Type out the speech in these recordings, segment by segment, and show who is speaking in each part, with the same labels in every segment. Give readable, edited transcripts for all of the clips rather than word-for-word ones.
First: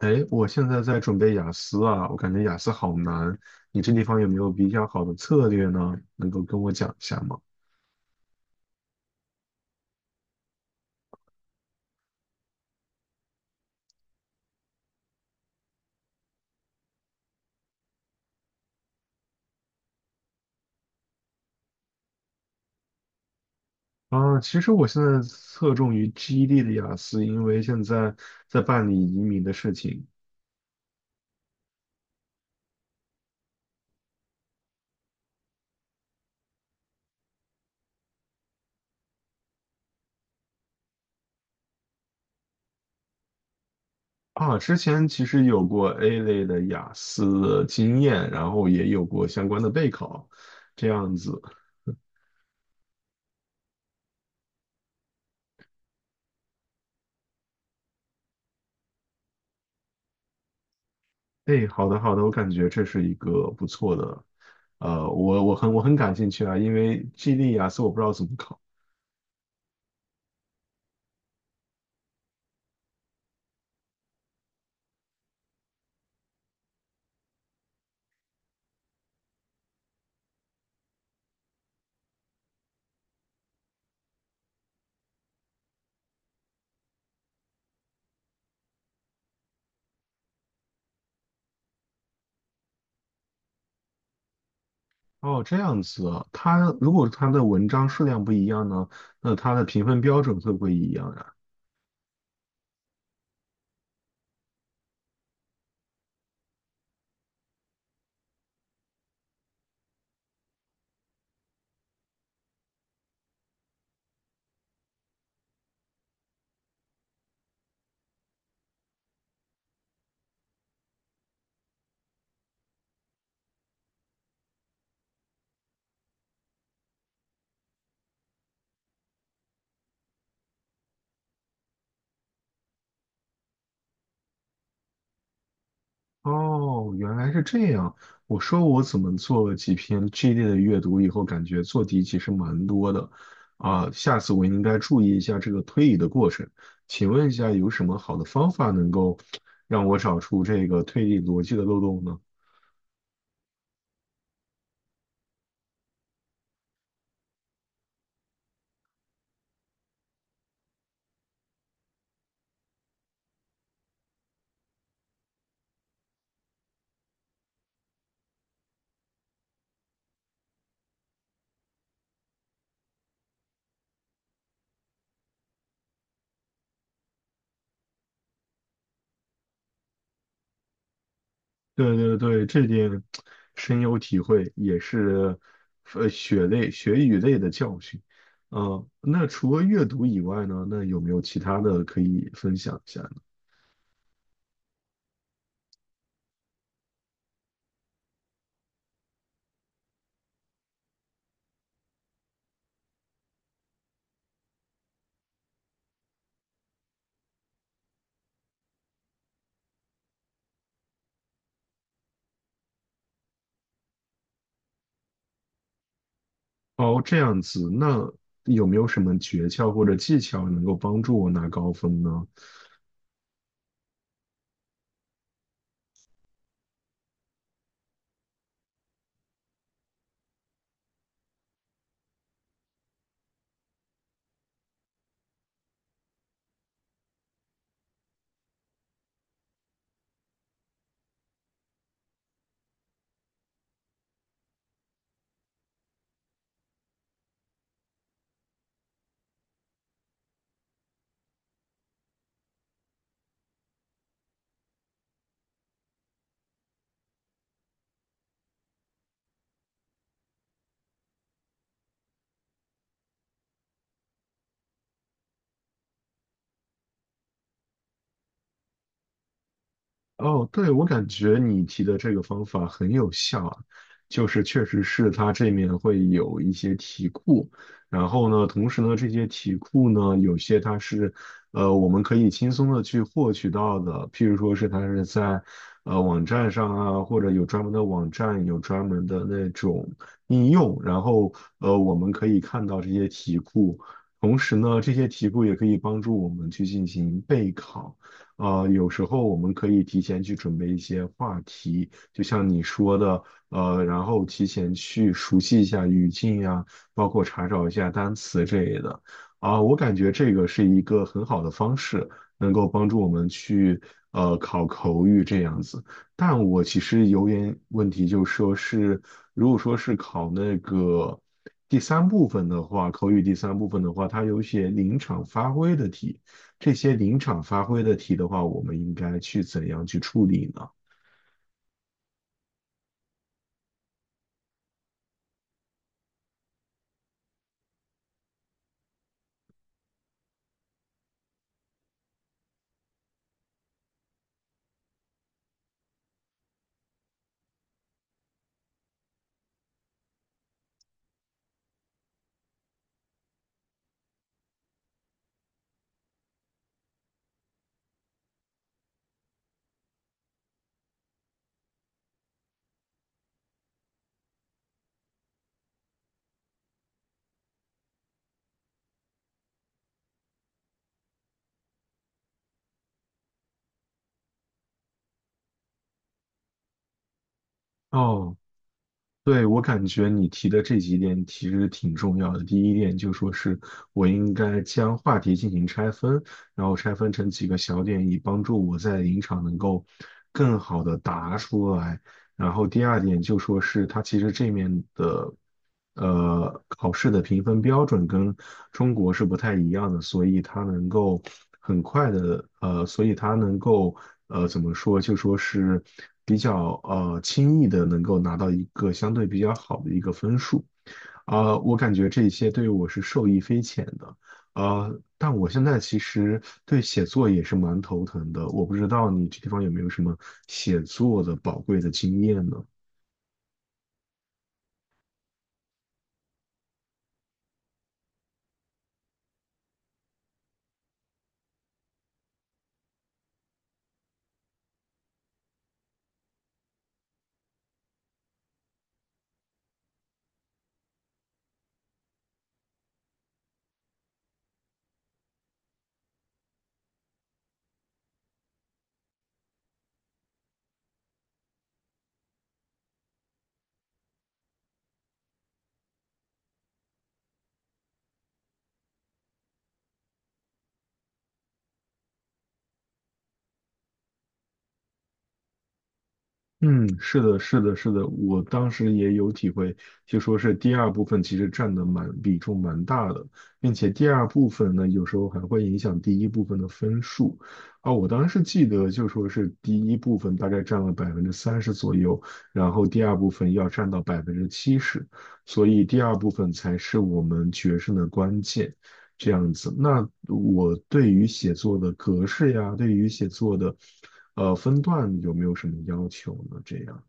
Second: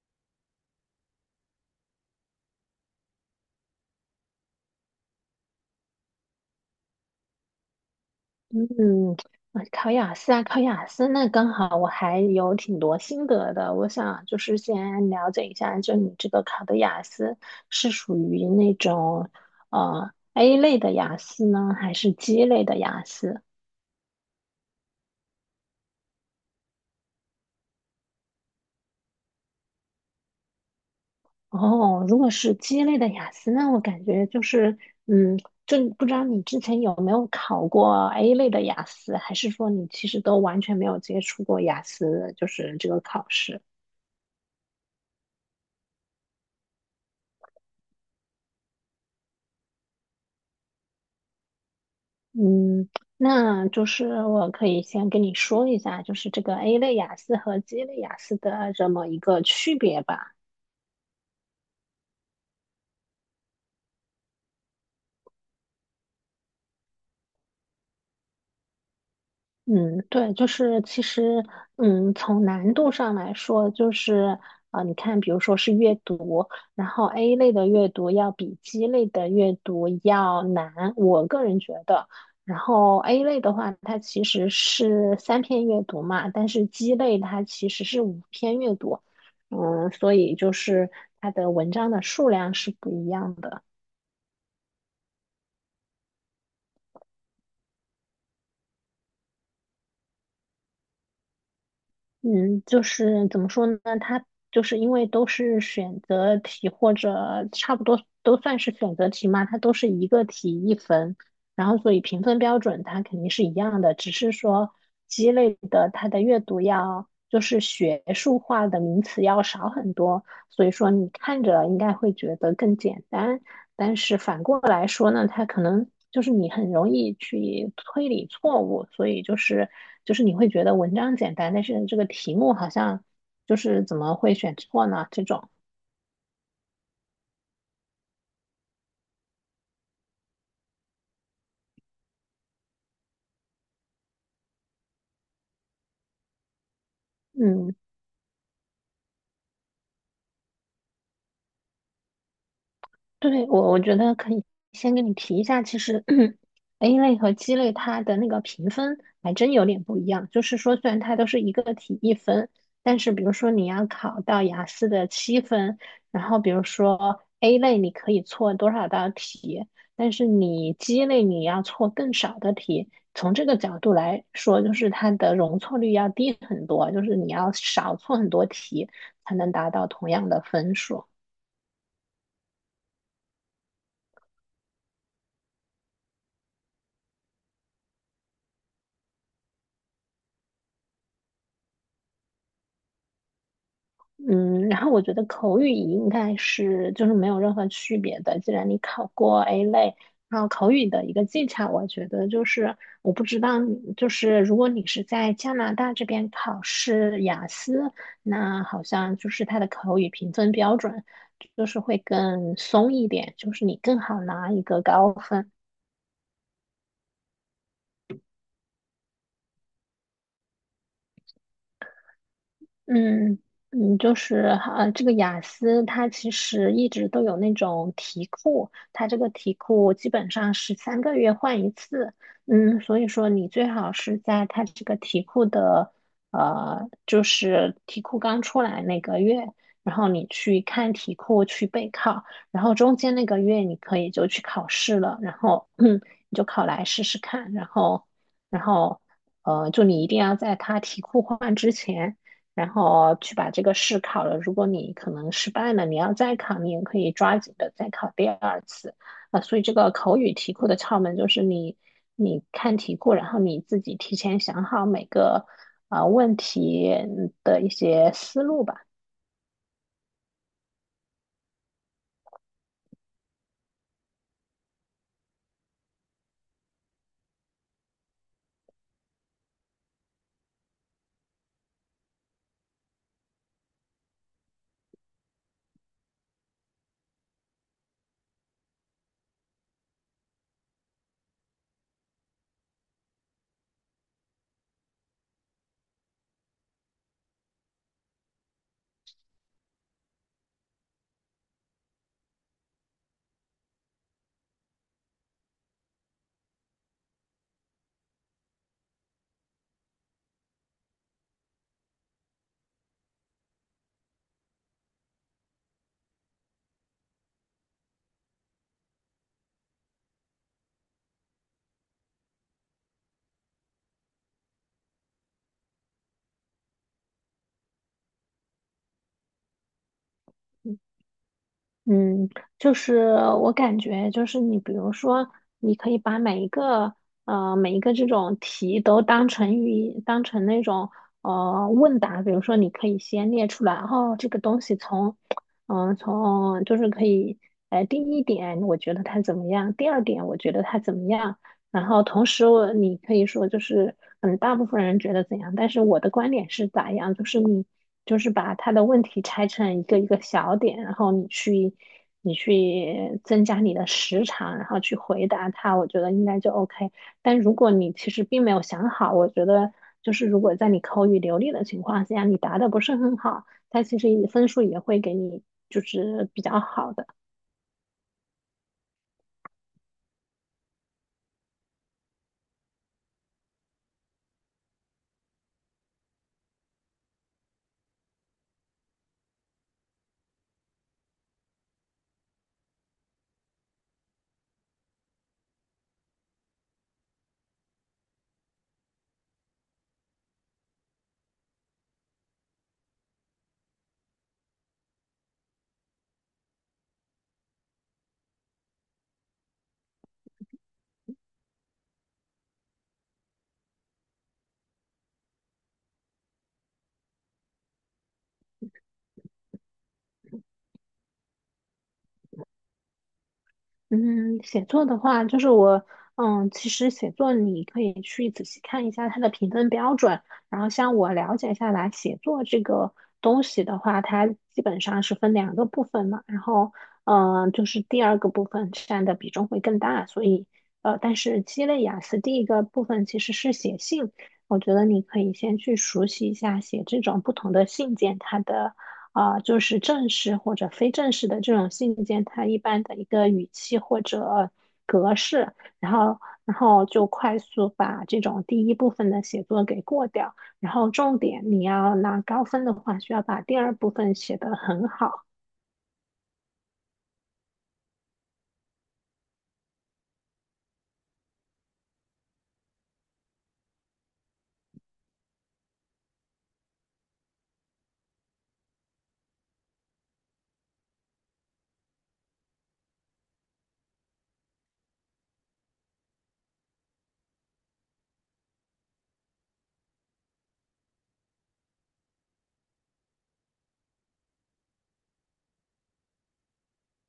Speaker 1: 哎，我现在在准备雅思啊，我感觉雅思好难。你这地方有没有比较好的策略呢？能够跟我讲一下吗？
Speaker 2: 嗯，考雅思，那刚好我还有挺多心得的。我想就是先了解一下，就你这个考的雅思是属于那种A 类的雅思呢，还是 G 类的雅思？
Speaker 1: 啊，其实我现在侧重于 g e D 的雅思，因为现在在办理移民的事情
Speaker 2: 哦，如果是 G 类的雅思，那我感觉就是嗯，就不知道你之前有没有考过 A 类的雅思，还是说你其实都完全没有接触过雅思，就是这个考试？
Speaker 1: 啊。之前其实有过 A 类的雅思的经验，然后也有过相关的备考，这样子。
Speaker 2: 嗯，那就是我可以先跟你说一下，就是这个 A 类雅思和 G 类雅思的这么一个区别吧。
Speaker 1: 哎，好的好的，我感觉这是一个不错的，呃，我我很我很感兴趣啊，因为 GD 雅思我不知道怎么考。
Speaker 2: 嗯，对，就是其实，从难度上来说，就是你看，比如说是阅读，然后 A 类的阅读要比 G 类的阅读要难，我个人觉得。然后 A 类的话，它其实是3篇阅读嘛，但是 G 类它其实是5篇阅读，所以就是它的文章的数量是不一样的。
Speaker 1: 哦，这样子啊，它如果它的文章数量不一样呢，那它的评分标准会不会一样呀？
Speaker 2: 嗯，就是怎么说呢？它就是因为都是选择题或者差不多都算是选择题嘛，它都是一个题一分，然后所以评分标准它肯定是一样的，只是说鸡肋的它的阅读要就是学术化的名词要少很多，所以说你看着应该会觉得更简单。来说呢，它可能就是你很容易去推理错误，所以就是你会觉得文章简单，但是这个题目好像就是怎么会选错呢？这种，
Speaker 1: 哦，原来是这样。我说我怎么做了几篇 GD 的阅读以后，感觉做题其实蛮多的，啊，下次我应该注意一下这个推理的过程。请问一下，有
Speaker 2: 嗯。
Speaker 1: 什么好的方法能够让我找出这个推理逻辑的漏洞呢？
Speaker 2: 对，我觉得可以先跟你提一下，其实 A 类和 G 类它的那个评分还真有点不一样。就是说，虽然它都是一个题一分，但是比如说你要考到雅思的7分，然后比如说 A 类你可以错多少道题，但是你 G 类你要错更少的题。从这个角度来说，就是它的容错率要低很多，就是你要少错很多题才能达到同样的分数。
Speaker 1: 对对对，这点深有体会，也是血与泪的教训。那除了阅读以外呢，那有没有其他的可以分享一下呢？
Speaker 2: 嗯，然后我觉得口语应该是就是没有任何区别的。既然你考过 A 类，然后口语的一个技巧，我觉得就是我不知道你，就是如果你是在加拿大这边考试雅思，那好像就是它的口语评分标准就是会更松一点，就是你更好拿一个高分。
Speaker 1: 哦，这样子，那有没有什么诀窍或者技巧能够帮助我拿高分呢？
Speaker 2: 嗯嗯，就是这个雅思它其实一直都有那种题库，它这个题库基本上是3个月换一次，所以说你最好是在它这个题库的就是题库刚出来那个月，然后你去看题库去备考，然后中间那个月你可以就去考试了，然后 你就考来试试看，然后就你一定要在它题库换之前。然后去把这个试考了。如果你可能失败了，你要再考，你也可以抓紧的再考第二次。所以这个口语题库的窍门就是你看题库，然后你自己提前想好每个问题的一些思路吧。嗯
Speaker 1: 哦，对，我感觉你提的这个方法很有效啊，就是确实是它这面会有一些题库，然后呢，同时呢，这些题库呢，有些它是，我们可以轻松的去获取到的，譬如说是它是在，网站上啊，或者有专门的网站，有专门的那种应用，然后，我们可以看到这些题库，同时呢，这些题库也可以帮助我们去进行备考。有时候我们可以提前去准备一些话题，就像你说的，然后提前去熟悉一下语境呀，包括查找一下单词之类的。啊，我感觉这个是一个很好的方式，能够帮助我们去考口语这样子。但我其实有点问题，就是说是如果说是考那个第三部分的话，口语第三部分的话，它有一些临场发挥的题。这些临场发挥的题的话，我们应该去怎样去处理呢？
Speaker 2: 嗯，就是我感觉就是你，比如说，你可以把每一个这种题都当成那种问答，比如说你可以先列出来，哦，这个东西从就是可以第一点我觉得它怎么样，第二点我觉得它怎么样，然后同时你可以说就是，大部分人觉得怎样，但是我的观点是咋样，就是你就是把他的问题拆成一个一个小点，然后你去增加你的时长，然后去回答他，我觉得应该就 OK。但如果你其实并没有想好，我觉得就是如果在你口语流利的情况下，你答的不是很好，他其实也分数也会给你就是比较好的。
Speaker 1: 哦，对，我感觉你提的这几点其实挺重要的。第一点就说是我应该将话题进行拆分，然后拆分成几个小点，以帮助我在临场能够更好的答出来。然后第二点就说是它其实这面的考试的评分标准跟中国是不太一样的，所以它能够很快的，呃，所以它能够呃怎么说，就说是比较轻易的能够拿到一个相对比较好的一个分数。我感觉这些对我是受益匪浅的，但我现在其实对写作也是蛮头疼的，我不知道你这地方有没有什么写作的宝贵的经验呢？
Speaker 2: 嗯，写作的话，就是我，嗯，其实写作你可以去仔细看一下它的评分标准，然后像我了解下来，写作这个东西的话，它基本上是分两个部分嘛，然后，就是第二个部分占的比重会更大，所以，但是鸡肋雅思第一个部分其实是写信，我觉得你可以先去熟悉一下写这种不同的信件它的。就是正式或者非正式的这种信件，它一般的一个语气或者格式，然后就快速把这种第一部分的写作给过掉，然后重点你要拿高分的话，需要把第二部分写得很好。
Speaker 1: 嗯，是的，是的，是的，我当时也有体会，就说是第二部分其实占的比重蛮大的，并且第二部分呢，有时候还会影响第一部分的分数。啊，我当时记得就说是第一部分大概占了30%左右，然后第二部分要占到70%，所以第二部分才是我们决胜的关键。这样子。那我对于写作的格式呀，对于写作的分段有没有什么要求呢？这样。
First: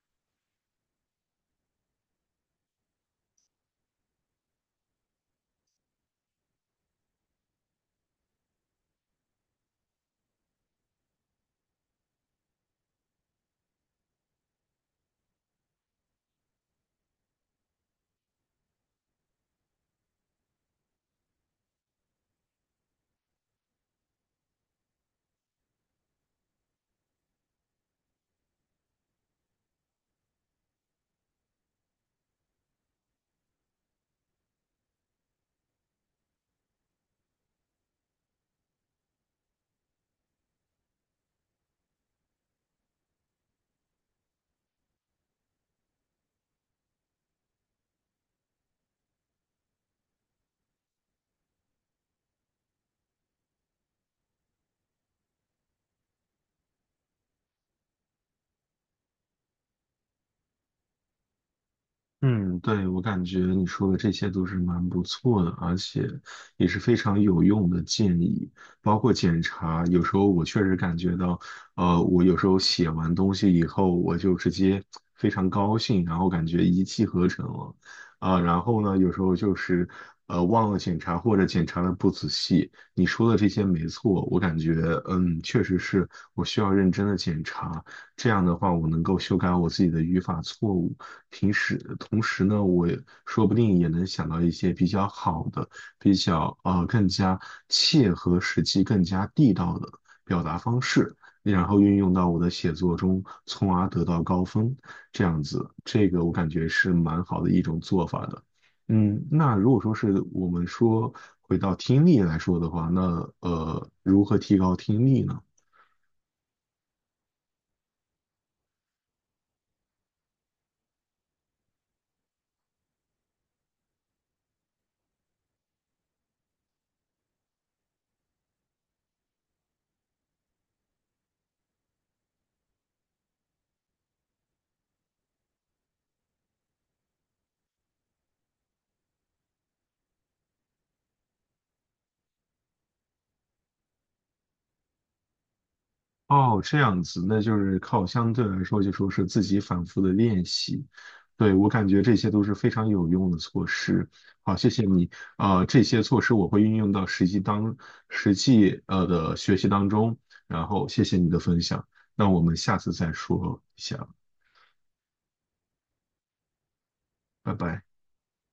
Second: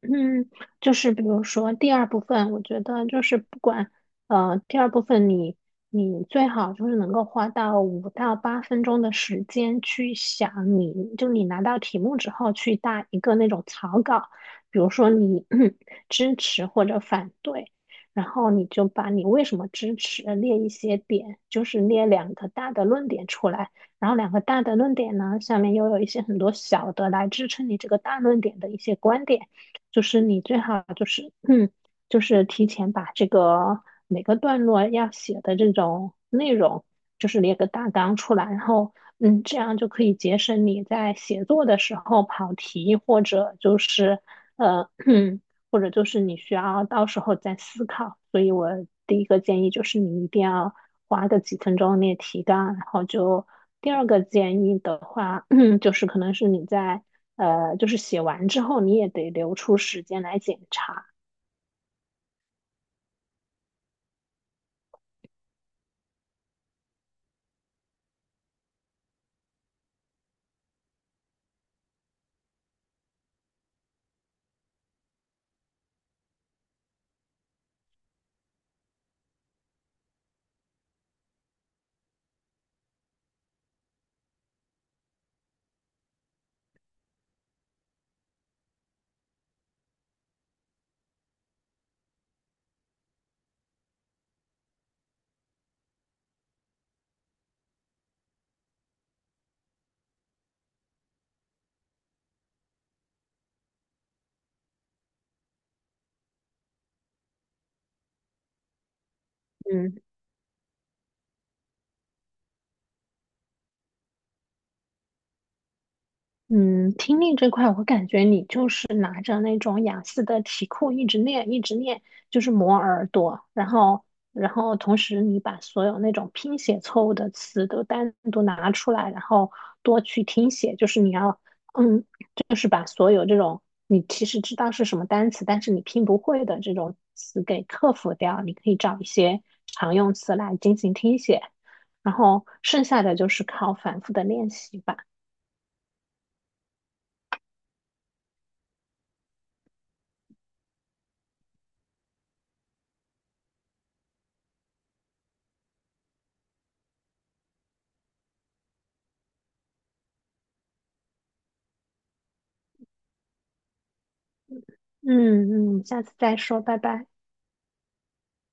Speaker 2: 嗯，就是比如说第二部分，我觉得就是不管呃，第二部分你最好就是能够花到5到8分钟的时间去想你，就你拿到题目之后去打一个那种草稿，比如说你 支持或者反对，然后你就把你为什么支持列一些点，就是列两个大的论点出来，然后两个大的论点呢，下面又有一些很多小的来支撑你这个大论点的一些观点。就是你最好就是就是提前把这个每个段落要写的这种内容，就是列个大纲出来，然后这样就可以节省你在写作的时候跑题，或者就是呃，或者就是你需要到时候再思考。所以我第一个建议就是你一定要花个几分钟列提纲，然后就第二个建议的话，就是可能是你在。就是写完之后你也得留出时间来检查。
Speaker 1: 嗯，对，我感觉你说的这些都是蛮不错的，而且也是非常有用的建议，包括检查。有时候我确实感觉到，我有时候写完东西以后，我就直接非常高兴，然后感觉一气呵成了，啊、然后呢，有时候就是忘了检查或者检查的不仔细。你说的这些没错，我感觉确实是我需要认真的检查，这样的话我能够修改我自己的语法错误。平时同时呢，我也说不定也能想到一些比较好的、比较更加切合实际、更加地道的表达方式，然后运用到我的写作中，从而得到高分。这样子，这个我感觉是蛮好的一种做法的。嗯，那如果说
Speaker 2: 嗯。
Speaker 1: 是我们说回到听力来说的话，那如何提高听力呢？
Speaker 2: 嗯，听力这块，我感觉你就是拿着那种雅思的题库一直练，一直练，就是磨耳朵，然后同时你把所有那种拼写错误的词都单独拿出来，然后多去听写，就是你要，嗯，就是把所有这种你其实知道是什么单词，但是你拼不会的这种词给克服掉。你可以找一些常用词来进行听写，然后剩下的就是靠反复的练习吧。
Speaker 1: 哦，这样子，那就是靠相对来说，就说是自己反复的练习。对，我感觉这些都是非常有用的措施。好，谢谢你。这些措施我会运用到实际的学习当中。然后谢谢你的分享，那我们下次再说一下，
Speaker 2: 嗯嗯，下次再说，拜拜。
Speaker 1: 拜拜。